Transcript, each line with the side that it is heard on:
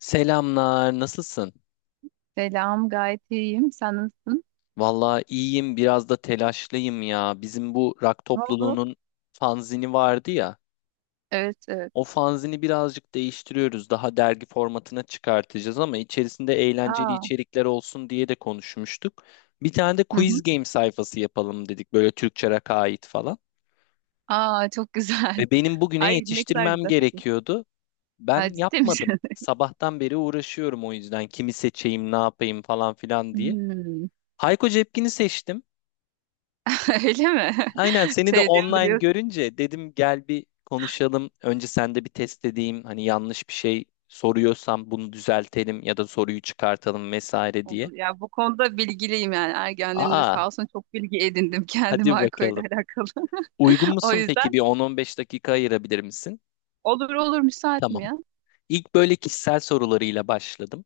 left: Selamlar, nasılsın?
right: Selam, gayet iyiyim. Sen nasılsın?
left: Vallahi iyiyim, biraz da telaşlıyım ya. Bizim bu rock
right: Ne oldu?
left: topluluğunun fanzini vardı ya.
right: Evet, evet.
left: O fanzini birazcık değiştiriyoruz. Daha dergi formatına çıkartacağız ama içerisinde eğlenceli
right: Aa,
left: içerikler olsun diye de konuşmuştuk. Bir tane de
right: hı
left: quiz
right: hı.
left: game sayfası yapalım dedik. Böyle Türkçe rock'a ait falan.
right: Aa, çok güzel.
left: Ve benim bugüne
right: Ay ne kadar
left: yetiştirmem
right: güzel peki.
left: gerekiyordu. Ben
right: Ha, ciddi
left: yapmadım.
right: misin?
left: Sabahtan beri uğraşıyorum o yüzden kimi seçeyim, ne yapayım falan filan diye.
right: Hmm,
left: Hayko Cepkin'i seçtim.
right: öyle mi?
left: Aynen seni de
right: Sevdiğimi
left: online
right: biliyorsun.
left: görünce dedim gel bir konuşalım. Önce sen de bir test edeyim. Hani yanlış bir şey soruyorsam bunu düzeltelim ya da soruyu çıkartalım vesaire diye.
right: Olur. Ya bu konuda bilgiliyim yani. Ergenliğimde
left: Aa,
right: sağ olsun çok bilgi edindim kendim
left: hadi
right: alkolle
left: bakalım.
right: alakalı.
left: Uygun
right: O
left: musun peki?
right: yüzden
left: Bir 10-15 dakika ayırabilir misin?
right: olur olur, müsaitim
left: Tamam.
right: ya.
left: İlk böyle kişisel sorularıyla başladım.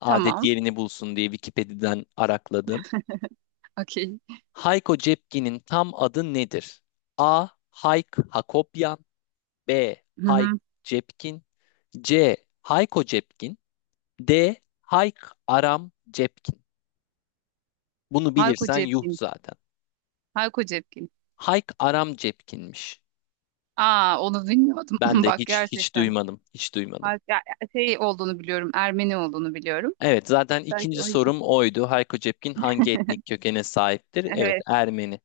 left: Adet
right: Tamam.
left: yerini bulsun diye Wikipedia'dan arakladım.
right: Okey.
left: Hayko Cepkin'in tam adı nedir? A. Hayk Hakopyan, B.
right: Hı
left: Hayk
right: hı.
left: Cepkin, C. Hayko Cepkin, D. Hayk Aram Cepkin. Bunu
right: Hayko
left: bilirsen yuh
right: Cepkin.
left: zaten.
right: Hayko Cepkin.
left: Hayk Aram Cepkin'miş.
right: Aa onu bilmiyordum.
left: Ben de
right: Bak
left: hiç
right: gerçekten.
left: duymadım. Hiç
right: Ha-
left: duymadım.
right: ya- ya- şey olduğunu biliyorum, Ermeni olduğunu biliyorum.
left: Evet zaten
right: Belki
left: ikinci
right: o yüzden.
left: sorum oydu. Hayko Cepkin hangi etnik kökene sahiptir? Evet,
right: Evet,
left: Ermeni.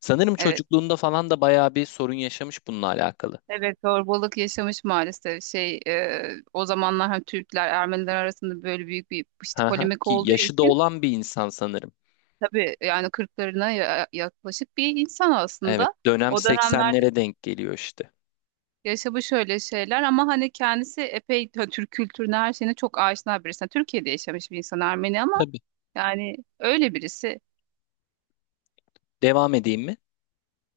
left: Sanırım
right: evet.
left: çocukluğunda falan da bayağı bir sorun yaşamış bununla alakalı.
right: Evet, zorbalık yaşamış maalesef. O zamanlar hem Türkler, Ermeniler arasında böyle büyük bir işte
left: Hı hı.
right: polemik
left: Ki
right: olduğu
left: yaşı da
right: için
left: olan bir insan sanırım.
right: tabii yani kırklarına yaklaşık bir insan
left: Evet,
right: aslında.
left: dönem
right: O dönemlerde
left: 80'lere denk geliyor işte.
right: yaşamış şöyle şeyler ama hani kendisi epey Türk kültürüne her şeyine çok aşina birisi. Yani Türkiye'de yaşamış bir insan, Ermeni ama
left: Tabii.
right: yani öyle birisi.
left: Devam edeyim mi?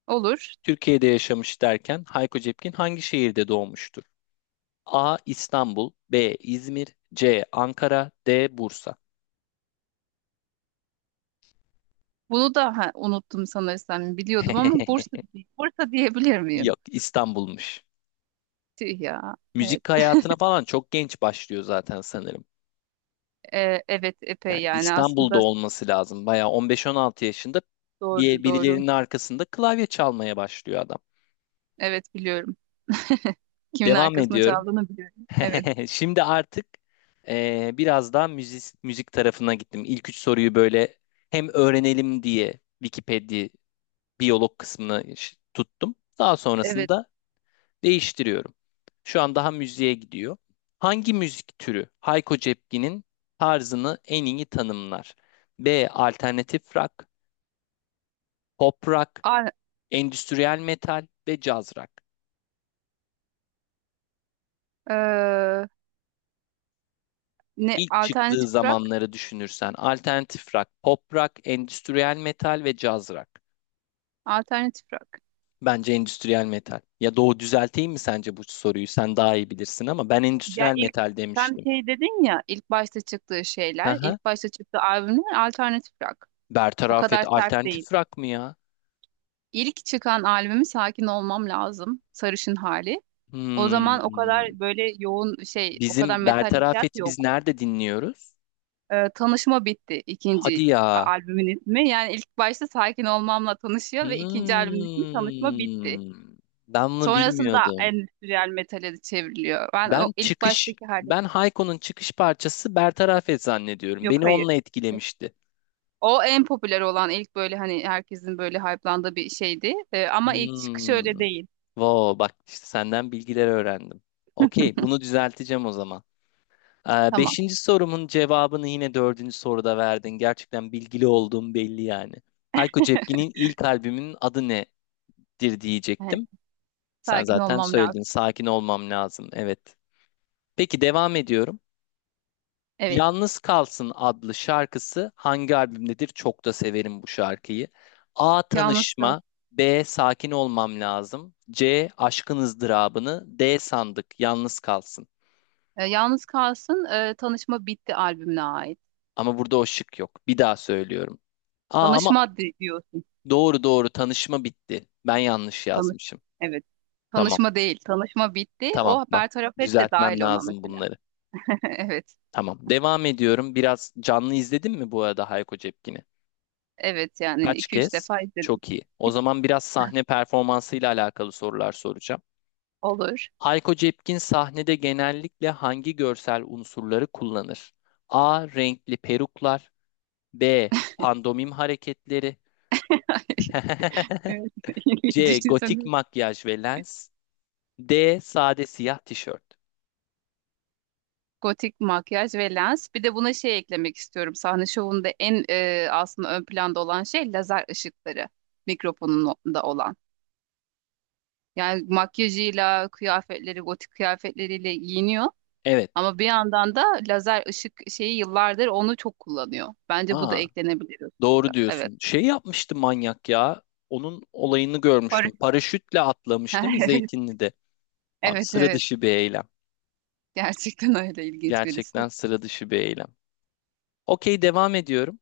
right: Olur.
left: Türkiye'de yaşamış derken Hayko Cepkin hangi şehirde doğmuştur? A. İstanbul, B. İzmir, C. Ankara, D. Bursa.
right: Bunu da ha, unuttum sanırsam biliyordum ama Bursa. Bursa diyebilir miyim?
left: Yok, İstanbul'muş.
right: Tüh ya. Evet.
left: Müzik hayatına falan çok genç başlıyor zaten sanırım.
right: Evet
left: Yani
right: epey yani
left: İstanbul'da
right: aslında
left: olması lazım. Bayağı 15-16 yaşında
right: doğru doğru.
left: birilerinin arkasında klavye çalmaya başlıyor adam.
right: Evet biliyorum. Kimin
left: Devam
right: arkasında
left: ediyorum.
right: çaldığını biliyorum. Evet.
left: Şimdi artık biraz daha müzik tarafına gittim. İlk üç soruyu böyle hem öğrenelim diye Wikipedia biyolog kısmını tuttum. Daha
right: Evet.
left: sonrasında değiştiriyorum. Şu an daha müziğe gidiyor. Hangi müzik türü Hayko Cepkin'in tarzını en iyi tanımlar? B. Alternatif rock, pop rock,
right: A-
left: endüstriyel metal ve caz rock.
right: e, Ne
left: İlk çıktığı
right: alternatif rock?
left: zamanları düşünürsen alternatif rock, pop rock, endüstriyel metal ve caz rock.
right: Alternatif rock.
left: Bence endüstriyel metal. Ya Doğu, düzelteyim mi sence bu soruyu? Sen daha iyi bilirsin ama ben
right: Ya
left: endüstriyel
right: ilk
left: metal
right: sen
left: demiştim.
right: şey dedin ya, ilk başta çıktığı
left: Hı
right: şeyler,
left: hı.
right: ilk başta çıktığı albümler alternatif rock. O
left: Bertaraf et
right: kadar sert değil.
left: alternatif rock mı ya?
right: İlk çıkan albümü Sakin Olmam Lazım, Sarışın Hali. O zaman o
left: Hmm.
right: kadar böyle yoğun şey, o kadar
left: Bizim
right: metal hissiyat
left: Bertarafet'i biz
right: yok.
left: nerede dinliyoruz?
right: Tanışma Bitti ikinci
left: Hadi ya.
right: albümün ismi. Yani ilk başta Sakin Olmam'la tanışıyor ve ikinci albümün ismi Tanışma Bitti.
left: Hmm. Ben bunu
right: Sonrasında
left: bilmiyordum.
right: endüstriyel metale de çevriliyor. Ben o
left: Ben
right: ilk
left: çıkış,
right: baştaki hali.
left: ben Hayko'nun çıkış parçası Bertarafet zannediyorum.
right: Yok,
left: Beni
right: hayır.
left: onunla etkilemişti.
right: O en popüler olan ilk böyle hani herkesin böyle hype'landığı bir şeydi. Ama ilk çıkış
left: Hmm.
right: öyle değil.
left: Wow, bak işte senden bilgiler öğrendim. Okey, bunu düzelteceğim o zaman.
right: Tamam.
left: Beşinci sorumun cevabını yine dördüncü soruda verdin. Gerçekten bilgili olduğum belli yani. Hayko Cepkin'in ilk albümünün adı nedir
right: Yani
left: diyecektim. Sen
right: sakin
left: zaten
right: olmam
left: söyledin.
right: lazım.
left: Sakin olmam lazım. Evet. Peki, devam ediyorum.
right: Evet.
left: Yalnız Kalsın adlı şarkısı hangi albümdedir? Çok da severim bu şarkıyı. A.
right: Yalnız kalsın.
left: Tanışma, B. Sakin olmam lazım, C. Aşkın ızdırabını, D. Sandık Yalnız Kalsın.
right: Yalnız kalsın. Tanışma Bitti albümüne ait.
left: Ama burada o şık yok. Bir daha söylüyorum. Aa, ama
right: Diyorsun.
left: doğru doğru, tanışma bitti. Ben yanlış
right: Tanış.
left: yazmışım.
right: Evet.
left: Tamam.
right: Tanışma değil. Tanışma Bitti.
left: Tamam,
right: O
left: bak
right: Bertaraf Et de
left: düzeltmem
right: dahil ona
left: lazım
right: mesela.
left: bunları.
right: Evet.
left: Tamam. Devam ediyorum. Biraz canlı izledin mi bu arada Hayko Cepkin'i?
right: Evet yani
left: Kaç
right: iki üç
left: kez?
right: defa izledim.
left: Çok iyi. O zaman biraz sahne performansıyla alakalı sorular soracağım.
right: Olur.
left: Hayko Cepkin sahnede genellikle hangi görsel unsurları kullanır? A. Renkli peruklar. B. Pandomim hareketleri.
right: Evet.
left: C. Gotik
right: Düşünsene.
left: makyaj ve lens. D. Sade siyah tişört.
right: Gotik makyaj ve lens. Bir de buna şey eklemek istiyorum. Sahne şovunda aslında ön planda olan şey lazer ışıkları. Mikrofonunda olan. Yani makyajıyla, kıyafetleri, gotik kıyafetleriyle giyiniyor.
left: Evet.
right: Ama bir yandan da lazer ışık şeyi yıllardır onu çok kullanıyor. Bence bu da
left: Aa,
right: eklenebilir o
left: doğru
right: sırada. Evet.
left: diyorsun. Şey yapmıştı manyak ya. Onun olayını görmüştüm.
right: Barış.
left: Paraşütle atlamış değil mi
right: Evet.
left: Zeytinli'de? Abi,
right: Evet
left: sıra
right: evet.
left: dışı bir eylem.
right: Gerçekten öyle ilginç birisi.
left: Gerçekten sıra dışı bir eylem. Okey, devam ediyorum.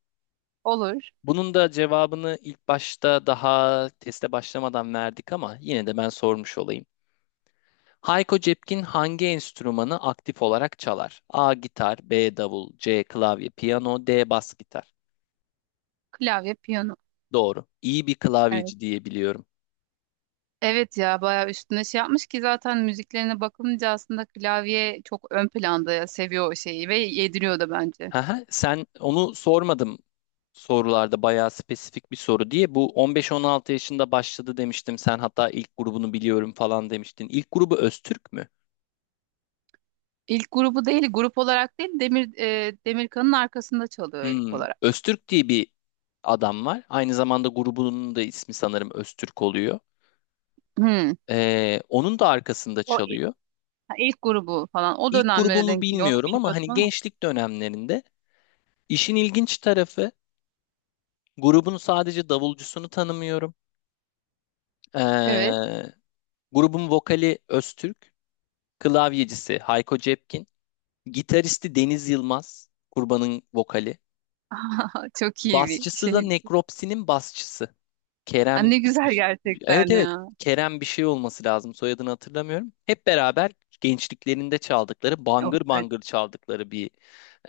right: Olur.
left: Bunun da cevabını ilk başta daha teste başlamadan verdik ama yine de ben sormuş olayım. Hayko Cepkin hangi enstrümanı aktif olarak çalar? A. Gitar, B. Davul, C. Klavye, piyano, D. Bas gitar.
right: Klavye, piyano.
left: Doğru. İyi bir
right: Evet.
left: klavyeci diye biliyorum.
right: Evet ya, bayağı üstüne şey yapmış ki zaten müziklerine bakılınca aslında klavye çok ön planda ya, seviyor o şeyi ve yediriyor da bence.
left: Haha, sen, onu sormadım sorularda bayağı spesifik bir soru diye. Bu 15-16 yaşında başladı demiştim. Sen hatta ilk grubunu biliyorum falan demiştin. İlk grubu Öztürk mü?
right: İlk grubu değil, grup olarak değil, Demirkan'ın arkasında çalıyor ilk
left: Hmm,
right: olarak.
left: Öztürk diye bir adam var. Aynı zamanda grubunun da ismi sanırım Öztürk oluyor.
right: Hmm.
left: Onun da arkasında
right: O i-
left: çalıyor.
right: ha, ilk grubu falan o
left: İlk
right: dönemlere
left: grubumu
right: denk geliyor. Onu
left: bilmiyorum ama
right: bilmiyordum
left: hani
right: ama.
left: gençlik dönemlerinde işin ilginç tarafı grubun sadece davulcusunu tanımıyorum.
right: Evet.
left: Ee, grubun vokali Öztürk, klavyecisi Hayko Cepkin, gitaristi Deniz Yılmaz, Kurban'ın vokali.
right: Çok iyi bir
left: Basçısı da
right: şey.
left: Nekropsi'nin basçısı.
right: Ha,
left: Kerem,
right: ne güzel
left: evet
right: gerçekten
left: evet,
right: ya.
left: Kerem bir şey olması lazım, soyadını hatırlamıyorum. Hep beraber gençliklerinde çaldıkları,
right: Yok,
left: bangır
right: evet.
left: bangır çaldıkları bir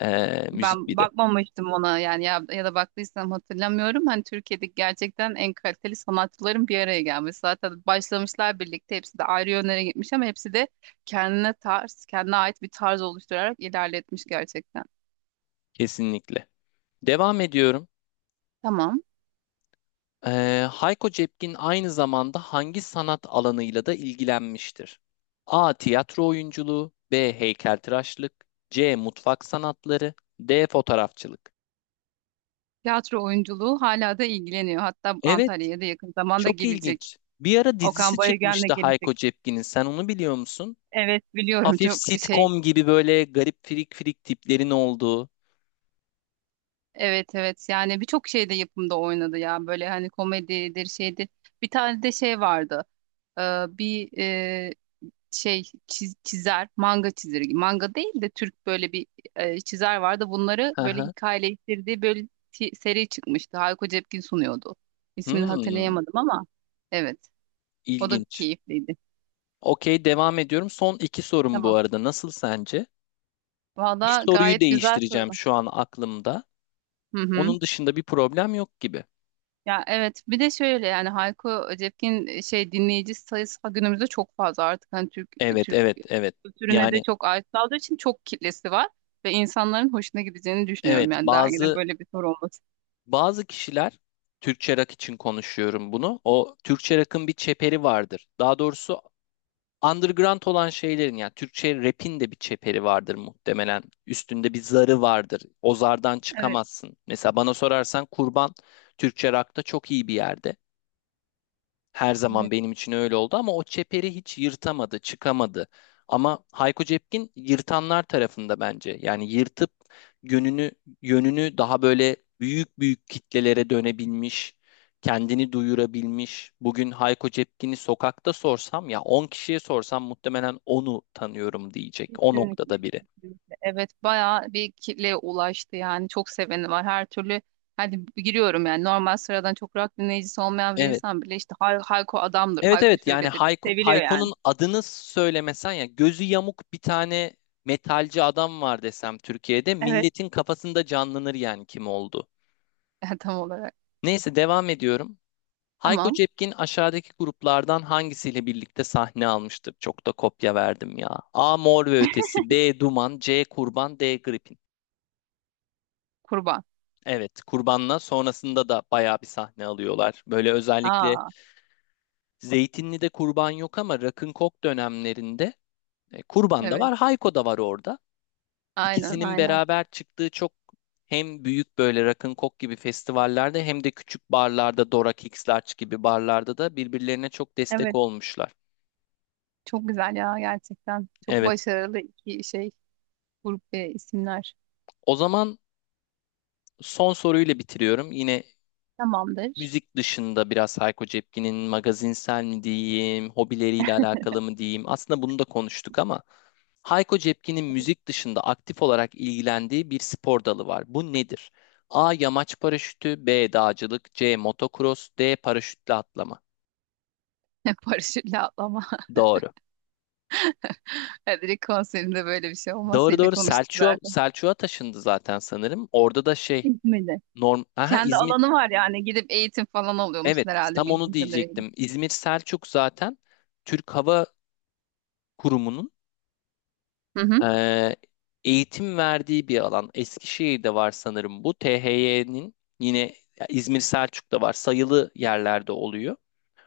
left: müzik
right: Ben
left: bir de
right: bakmamıştım ona yani ya, ya da baktıysam hatırlamıyorum. Hani Türkiye'deki gerçekten en kaliteli sanatçıların bir araya gelmesi. Zaten başlamışlar birlikte, hepsi de ayrı yönlere gitmiş ama hepsi de kendine tarz, kendine ait bir tarz oluşturarak ilerletmiş gerçekten.
left: kesinlikle. Devam ediyorum.
right: Tamam.
left: E, Hayko Cepkin aynı zamanda hangi sanat alanıyla da ilgilenmiştir? A. Tiyatro oyunculuğu, B. Heykeltıraşlık, C. Mutfak sanatları, D. Fotoğrafçılık.
right: Tiyatro oyunculuğu, hala da ilgileniyor. Hatta
left: Evet,
right: Antalya'ya da yakın zamanda
left: çok
right: gelecek.
left: ilginç. Bir ara
right: Okan
left: dizisi
right: Bayülgen'le
left: çıkmıştı Hayko
right: gelecek.
left: Cepkin'in, sen onu biliyor musun?
right: Evet biliyorum,
left: Hafif
right: çok şey.
left: sitcom gibi böyle garip firik firik tiplerin olduğu.
right: Evet evet, yani birçok şeyde, yapımda oynadı ya, böyle hani komedidir şeydir. Bir tane de şey vardı. Ee, bir e, şey çiz- Çizer, manga çizeri, manga değil de Türk böyle bir çizer vardı, bunları
left: Hı
right: böyle
left: hı.
right: hikayeleştirdiği böyle seri çıkmıştı, Hayko Cepkin sunuyordu. İsmini
left: Hmm,
right: hatırlayamadım ama evet, o da
left: ilginç.
right: keyifliydi.
left: Okey, devam ediyorum. Son iki sorum bu
right: Tamam.
left: arada. Nasıl sence? Bir
right: Valla
left: soruyu
right: gayet güzel
left: değiştireceğim
right: soru.
left: şu an aklımda.
right: Hı hı.
left: Onun dışında bir problem yok gibi.
right: Ya evet, bir de şöyle yani Hayko Cepkin şey dinleyici sayısı günümüzde çok fazla artık, hani Türk
left: Evet,
right: Türk
left: evet, evet.
right: kültürüne de
left: Yani,
right: çok ait olduğu için çok kitlesi var ve insanların hoşuna gideceğini düşünüyorum
left: evet,
right: yani dergide
left: bazı
right: böyle bir soru olması.
left: bazı kişiler, Türkçe rock için konuşuyorum bunu. O Türkçe rock'ın bir çeperi vardır. Daha doğrusu underground olan şeylerin, yani Türkçe rap'in de bir çeperi vardır muhtemelen. Üstünde bir zarı vardır. O zardan
right: Evet,
left: çıkamazsın. Mesela bana sorarsan Kurban, Türkçe rock'ta çok iyi bir yerde. Her zaman
right: evet,
left: benim için öyle oldu ama o çeperi hiç yırtamadı, çıkamadı. Ama Hayko Cepkin yırtanlar tarafında bence. Yani yırtıp yönünü yönünü daha böyle büyük büyük kitlelere dönebilmiş, kendini duyurabilmiş. Bugün Hayko Cepkin'i sokakta sorsam, ya 10 kişiye sorsam, muhtemelen onu tanıyorum diyecek. O
right: kesinlikle
left: noktada biri.
right: kesinlikle. Evet bayağı bir kitleye ulaştı yani, çok seveni var her türlü, hadi giriyorum yani, normal sıradan çok rock dinleyicisi olmayan bir
left: Evet.
right: insan bile işte Hayko adamdır,
left: Evet
right: Hayko
left: evet, yani
right: şöyledir,
left: Hayko,
right: seviliyor yani.
left: Hayko'nun adını söylemesen, ya gözü yamuk bir tane metalci adam var desem Türkiye'de,
right: Evet.
left: milletin kafasında canlanır yani kim oldu.
right: Tam olarak.
left: Neyse, devam ediyorum. Hayko
right: Tamam,
left: Cepkin aşağıdaki gruplardan hangisiyle birlikte sahne almıştır? Çok da kopya verdim ya. A. Mor ve Ötesi, B. Duman, C. Kurban, D. Gripin.
right: kurban.
left: Evet, Kurban'la sonrasında da bayağı bir sahne alıyorlar. Böyle özellikle
right: Aa.
left: Zeytinli'de Kurban yok ama Rock'n'Coke dönemlerinde Kurban da
right: Evet,
left: var, Hayko da var orada.
right: aynen
left: İkisinin
right: aynen.
left: beraber çıktığı, çok hem büyük böyle rock'n'coke gibi festivallerde, hem de küçük barlarda, Dora Kicks Larch gibi barlarda da birbirlerine çok destek
right: Evet,
left: olmuşlar.
right: çok güzel ya gerçekten. Çok
left: Evet.
right: başarılı iki şey, grup ve isimler.
left: O zaman son soruyla bitiriyorum. Yine,
right: Tamamdır.
left: müzik dışında biraz Hayko Cepkin'in magazinsel mi diyeyim, hobileriyle alakalı mı diyeyim. Aslında bunu da konuştuk ama Hayko Cepkin'in müzik dışında aktif olarak ilgilendiği bir spor dalı var. Bu nedir? A. Yamaç paraşütü, B. Dağcılık, C. Motocross, D. Paraşütle atlama.
right: Paraşütle atlama.
left: Doğru.
right: Direkt konserinde böyle bir şey
left: Doğru
right: olmasıyla
left: doğru,
right: konuştuk
left: Selçuk'a
right: zaten.
left: Selçuk'a taşındı zaten sanırım. Orada da şey,
right: İzmir'de.
left: norm aha,
right: Kendi
left: İzmir,
right: alanı var yani. Gidip eğitim falan
left: evet,
right: alıyormuşsun herhalde
left: tam onu
right: bildiğim kadarıyla.
left: diyecektim. İzmir Selçuk zaten Türk Hava Kurumu'nun
right: Hı hı.
left: Ee, eğitim verdiği bir alan. Eskişehir'de var sanırım bu. THY'nin yine, ya, İzmir Selçuk'ta var. Sayılı yerlerde oluyor.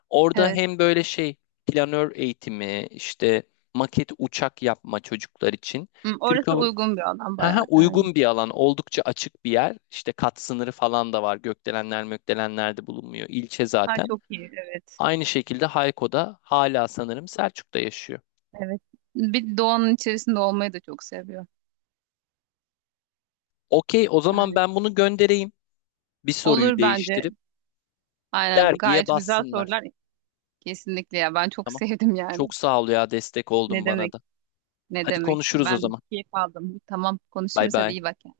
left: Orada
right: Evet.
left: hem böyle şey planör eğitimi, işte maket uçak yapma çocuklar için.
right: Hı,
left: Türk
right: orası
left: Hava
right: uygun bir alan
left: Haha,
right: bayağı yani.
left: uygun bir alan, oldukça açık bir yer. İşte kat sınırı falan da var. Gökdelenler, mökdelenler de bulunmuyor. İlçe
right: Ha,
left: zaten.
right: çok iyi. Evet.
left: Aynı şekilde Hayko'da hala sanırım Selçuk'ta yaşıyor.
right: Evet. Bir doğanın içerisinde olmayı da çok seviyor.
left: Okey, o zaman
right: Yani
left: ben bunu göndereyim. Bir soruyu
right: olur bence.
left: değiştirip.
right: Aynen,
left: Dergiye
right: gayet güzel
left: bassınlar.
right: sorular. Kesinlikle ya, ben çok
left: Tamam.
right: sevdim yani.
left: Çok sağ ol ya, destek
right: Ne
left: oldun bana
right: demek?
left: da.
right: Ne
left: Hadi
right: demek?
left: konuşuruz o
right: Ben
left: zaman.
right: keyif aldım. Tamam,
left: Bay
right: konuşuruz hadi,
left: bay.
right: iyi bak yani.